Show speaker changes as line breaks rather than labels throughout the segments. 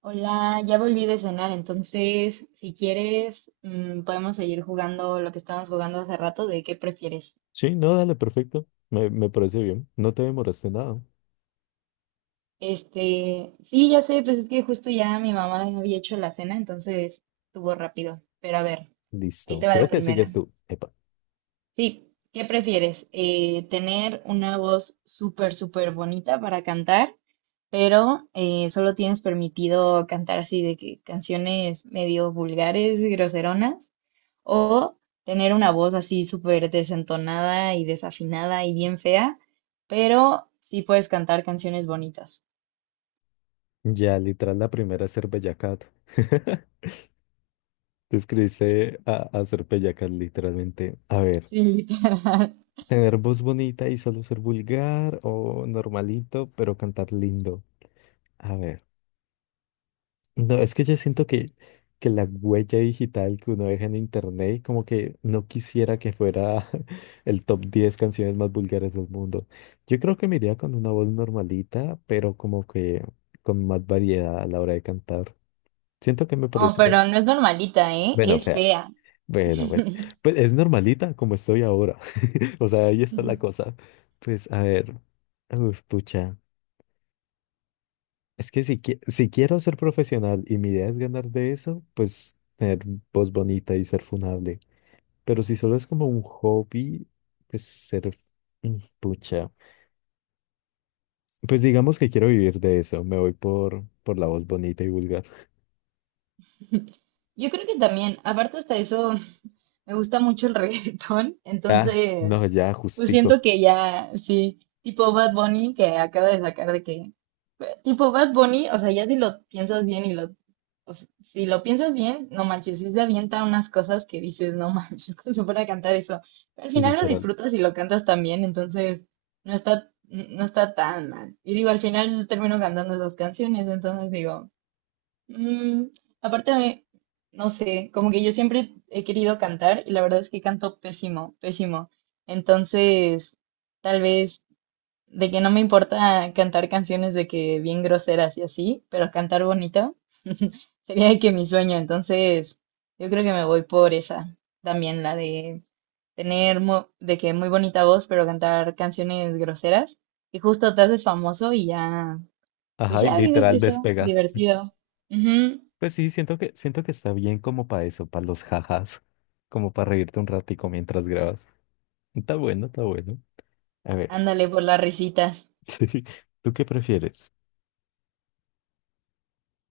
Hola, ya volví de cenar, entonces si quieres podemos seguir jugando lo que estábamos jugando hace rato de qué prefieres.
Sí, no, dale, perfecto. Me parece bien. No te demoraste nada.
Sí, ya sé, pues es que justo ya mi mamá había hecho la cena, entonces estuvo rápido. Pero a ver, ahí
Listo.
te va
Creo
la
que
primera.
sigues tú. Epa.
Sí, ¿qué prefieres? ¿Tener una voz súper, súper bonita para cantar, pero solo tienes permitido cantar así de que canciones medio vulgares y groseronas? ¿O tener una voz así súper desentonada y desafinada y bien fea, pero sí puedes cantar canciones bonitas?
Ya, literal, la primera es ser bellacat. Te escribiste a ser bellacat, literalmente. A ver,
Sí, literal.
tener voz bonita y solo ser vulgar o normalito, pero cantar lindo. A ver. No, es que yo siento que la huella digital que uno deja en internet, como que no quisiera que fuera el top 10 canciones más vulgares del mundo. Yo creo que me iría con una voz normalita, pero como que con más variedad a la hora de cantar. Siento que me
Oh,
parece,
pero no es normalita, ¿eh?
bueno,
Es
fea,
fea.
bueno, bueno. Pues es normalita como estoy ahora. O sea, ahí
Yo
está la cosa. Pues a ver, uf, pucha. Es que si, si quiero ser profesional y mi idea es ganar de eso, pues tener voz bonita y ser funable. Pero si solo es como un hobby, pues ser pucha. Pues digamos que quiero vivir de eso. Me voy por la voz bonita y vulgar.
creo que también, aparte hasta eso, me gusta mucho el reggaetón,
Ah, no,
entonces,
ya,
pues siento
justico.
que ya, sí, tipo Bad Bunny que acaba de sacar de que, tipo Bad Bunny, o sea, ya si lo piensas bien y lo, si lo piensas bien, no manches, sí se avienta unas cosas que dices, no manches, ¿cómo se puede cantar eso? Pero al final lo
Literal.
disfrutas y lo cantas también, entonces no está tan mal. Y digo, al final termino cantando esas canciones, entonces digo... Mm, aparte, a mí, no sé, como que yo siempre he querido cantar y la verdad es que canto pésimo, pésimo. Entonces, tal vez de que no me importa cantar canciones de que bien groseras y así, pero cantar bonito sería de que mi sueño. Entonces, yo creo que me voy por esa también, la de tener de que muy bonita voz, pero cantar canciones groseras. Y justo te haces famoso y ya, pues
Ajá, y
ya vives de
literal
eso,
despegas.
divertido. Ujú.
Pues sí, siento siento que está bien como para eso, para los jajas. Como para reírte un ratico mientras grabas. Está bueno, está bueno. A ver,
Ándale por las risitas.
¿tú qué prefieres?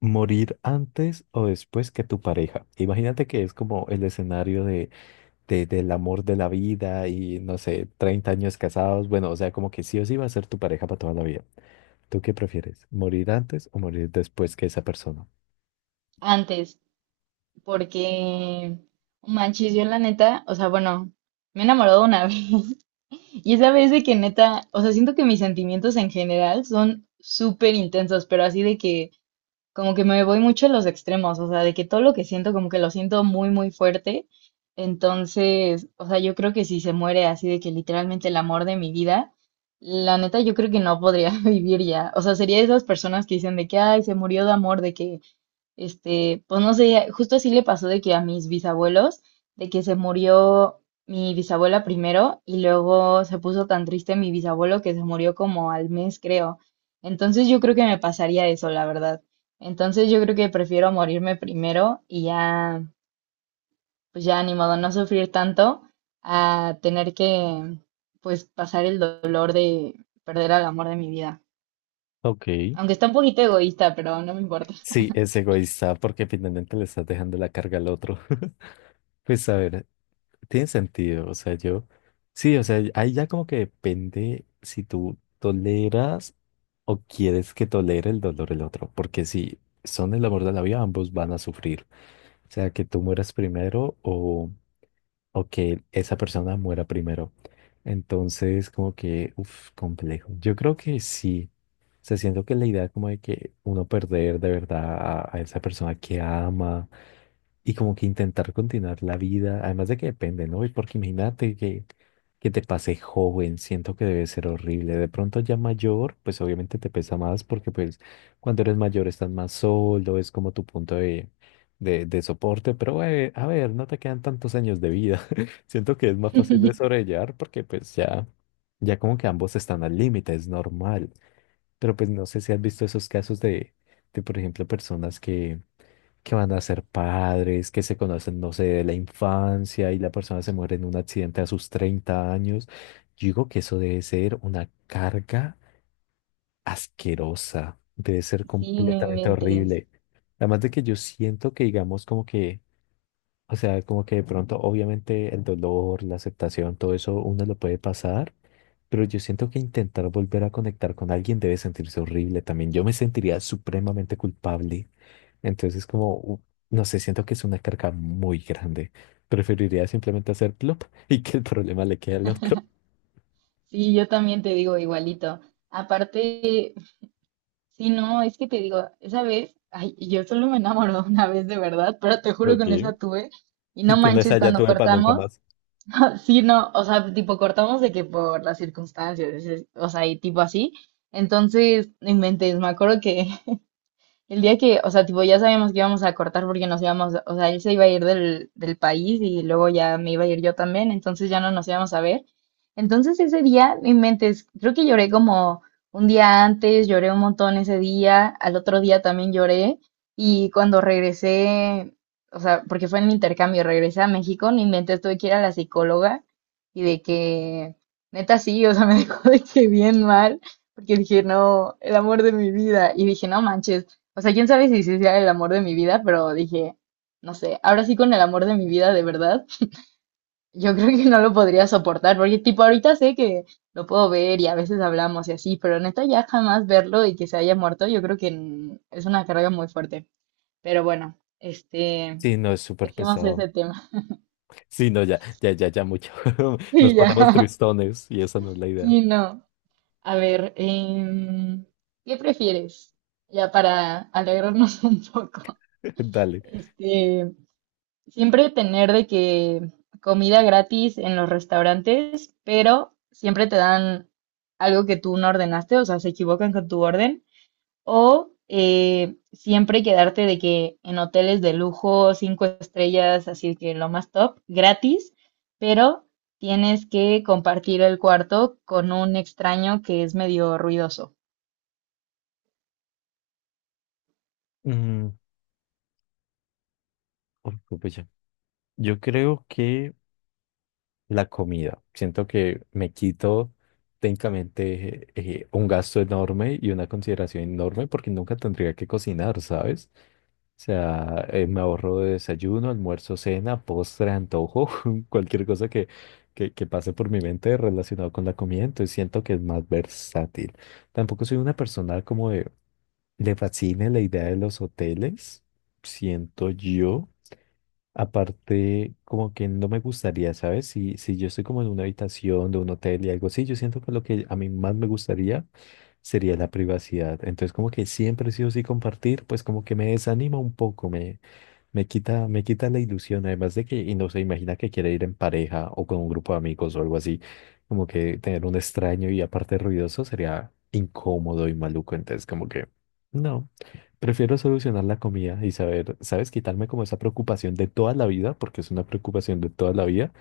Morir antes o después que tu pareja. Imagínate que es como el escenario de, del amor de la vida y no sé, 30 años casados. Bueno, o sea, como que sí o sí va a ser tu pareja para toda la vida. ¿Tú qué prefieres? ¿Morir antes o morir después que esa persona?
Antes, porque manches, yo la neta, o sea, bueno, me he enamorado una vez. Y esa vez de que neta, o sea, siento que mis sentimientos en general son súper intensos, pero así de que como que me voy mucho a los extremos, o sea, de que todo lo que siento como que lo siento muy, muy fuerte. Entonces, o sea, yo creo que si se muere así de que literalmente el amor de mi vida, la neta yo creo que no podría vivir ya. O sea, sería de esas personas que dicen de que, ay, se murió de amor, de que pues no sé, justo así le pasó de que a mis bisabuelos, de que se murió mi bisabuela primero y luego se puso tan triste mi bisabuelo que se murió como al mes, creo. Entonces yo creo que me pasaría eso, la verdad. Entonces yo creo que prefiero morirme primero y ya, pues ya ni modo, no sufrir tanto a tener que, pues, pasar el dolor de perder al amor de mi vida.
Ok.
Aunque está un poquito egoísta, pero no me importa.
Sí, es egoísta porque finalmente le estás dejando la carga al otro. Pues a ver, tiene sentido, o sea, yo, sí, o sea, ahí ya como que depende si tú toleras. ¿O quieres que tolere el dolor el otro? Porque si son el amor de la vida, ambos van a sufrir. O sea, que tú mueras primero o que esa persona muera primero. Entonces, como que, uff, complejo. Yo creo que sí. O sea, siento que la idea como de que uno perder de verdad a esa persona que ama y como que intentar continuar la vida, además de que depende, ¿no? Y porque imagínate que te pase joven, siento que debe ser horrible. De pronto ya mayor, pues obviamente te pesa más porque pues cuando eres mayor estás más solo, es como tu punto de, de soporte, pero a ver, no te quedan tantos años de vida. Siento que es más fácil de sobrellevar porque pues ya, ya como que ambos están al límite, es normal. Pero pues no sé si has visto esos casos de por ejemplo, personas que van a ser padres, que se conocen, no sé, de la infancia y la persona se muere en un accidente a sus 30 años. Yo digo que eso debe ser una carga asquerosa, debe ser
Sí, no
completamente
inventes.
horrible. Además de que yo siento que, digamos, como que o sea, como que de pronto, obviamente, el dolor, la aceptación, todo eso uno lo puede pasar, pero yo siento que intentar volver a conectar con alguien debe sentirse horrible también. Yo me sentiría supremamente culpable. Entonces, como, no sé, siento que es una carga muy grande. Preferiría simplemente hacer plop y que el problema le quede al otro.
Sí, yo también te digo igualito. Aparte, sí, no, es que te digo, esa vez, ay, yo solo me enamoré una vez de verdad, pero te juro que en
Okay.
esa tuve. Y no
Y con esa
manches,
ya
cuando
tuve para nunca
cortamos,
más.
sí, no, o sea, tipo cortamos de que por las circunstancias, o sea, y tipo así. Entonces, no inventes, me acuerdo que el día que, o sea, tipo, ya sabíamos que íbamos a cortar porque nos íbamos, o sea, él se iba a ir del país y luego ya me iba a ir yo también, entonces ya no nos íbamos a ver. Entonces ese día, mi inventes, creo que lloré como un día antes, lloré un montón ese día, al otro día también lloré y cuando regresé, o sea, porque fue en el intercambio, regresé a México, mi mente tuve que ir a la psicóloga y de que, neta sí, o sea, me dejó de que bien mal, porque dije, no, el amor de mi vida, y dije, no manches, o sea, quién sabe si sí sea el amor de mi vida, pero dije, no sé, ahora sí con el amor de mi vida de verdad, yo creo que no lo podría soportar, porque tipo ahorita sé que lo puedo ver y a veces hablamos y así, pero neta ya jamás verlo y que se haya muerto, yo creo que es una carga muy fuerte. Pero bueno,
Sí, no, es súper
dejemos
pesado.
ese tema.
Sí, no, ya, ya, ya, ya mucho. Nos
Y
ponemos
ya,
tristones y esa no es la idea.
sí, no. A ver, ¿qué prefieres? Ya para alegrarnos un poco.
Dale.
Este, Siempre tener de que comida gratis en los restaurantes, pero siempre te dan algo que tú no ordenaste, o sea, se equivocan con tu orden, o siempre quedarte de que en hoteles de lujo, cinco estrellas, así que lo más top, gratis, pero tienes que compartir el cuarto con un extraño que es medio ruidoso.
Mm. Uy, pupucha. Yo creo que la comida. Siento que me quito técnicamente un gasto enorme y una consideración enorme porque nunca tendría que cocinar, ¿sabes? O sea, me ahorro de desayuno, almuerzo, cena, postre, antojo, cualquier cosa que pase por mi mente relacionado con la comida, entonces siento que es más versátil. Tampoco soy una persona como de, le fascine la idea de los hoteles, siento yo. Aparte, como que no me gustaría, ¿sabes? Si yo estoy como en una habitación de un hotel y algo así, yo siento que lo que a mí más me gustaría sería la privacidad. Entonces, como que siempre sí o sí compartir, pues como que me desanima un poco, me, me quita la ilusión, además de que, y no se imagina que quiere ir en pareja o con un grupo de amigos o algo así, como que tener un extraño y aparte ruidoso sería incómodo y maluco, entonces como que, no, prefiero solucionar la comida y saber, ¿sabes? Quitarme como esa preocupación de toda la vida, porque es una preocupación de toda la vida,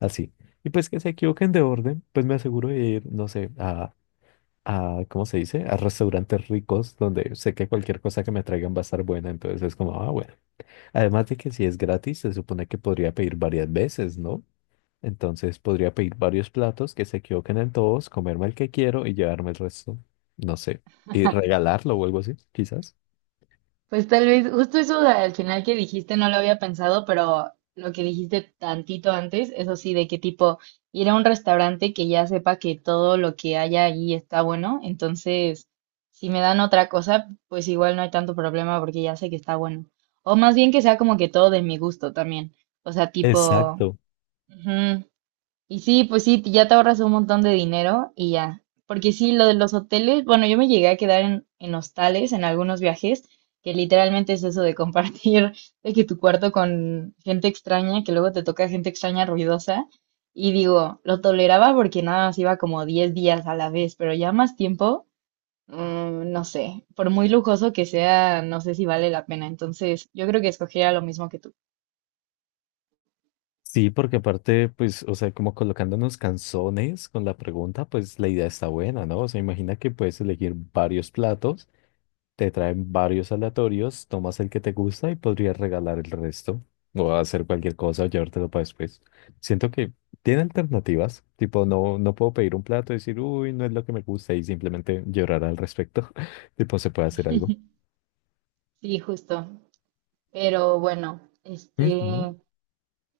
así. Y pues que se equivoquen de orden, pues me aseguro de ir, no sé, a, ¿cómo se dice? A restaurantes ricos donde sé que cualquier cosa que me traigan va a estar buena, entonces es como, ah, bueno. Además de que si es gratis, se supone que podría pedir varias veces, ¿no? Entonces podría pedir varios platos que se equivoquen en todos, comerme el que quiero y llevarme el resto, no sé, y regalarlo o algo así, quizás.
Pues tal vez, justo eso al final que dijiste no lo había pensado, pero lo que dijiste tantito antes, eso sí, de qué tipo ir a un restaurante que ya sepa que todo lo que haya allí está bueno, entonces si me dan otra cosa, pues igual no hay tanto problema porque ya sé que está bueno. O más bien que sea como que todo de mi gusto también. O sea, tipo,
Exacto.
ujú, y sí, pues sí, ya te ahorras un montón de dinero y ya. Porque sí, lo de los hoteles, bueno, yo me llegué a quedar en hostales en algunos viajes, que literalmente es eso de compartir, de que tu cuarto con gente extraña, que luego te toca gente extraña ruidosa. Y digo, lo toleraba porque nada más iba como 10 días a la vez, pero ya más tiempo, no sé, por muy lujoso que sea, no sé si vale la pena. Entonces, yo creo que escogería lo mismo que tú.
Sí, porque aparte, pues, o sea, como colocándonos canzones con la pregunta, pues la idea está buena, ¿no? O sea, imagina que puedes elegir varios platos. Te traen varios aleatorios, tomas el que te gusta y podrías regalar el resto o hacer cualquier cosa o llevártelo para después. Siento que tiene alternativas, tipo no, no puedo pedir un plato y decir, uy, no es lo que me gusta y simplemente llorar al respecto. Tipo, se puede hacer algo.
Sí, justo. Pero bueno,
Ujú.
este...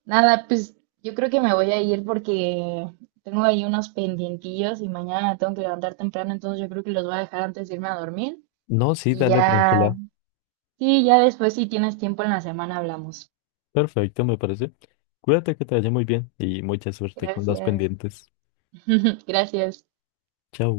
Nada, pues yo creo que me voy a ir porque tengo ahí unos pendientillos y mañana me tengo que levantar temprano, entonces yo creo que los voy a dejar antes de irme a dormir
No, sí,
y
dale
ya,
tranquila.
sí, ya después si tienes tiempo en la semana hablamos.
Perfecto, me parece. Cuídate que te vaya muy bien y mucha suerte con las
Gracias.
pendientes.
Gracias.
Chao.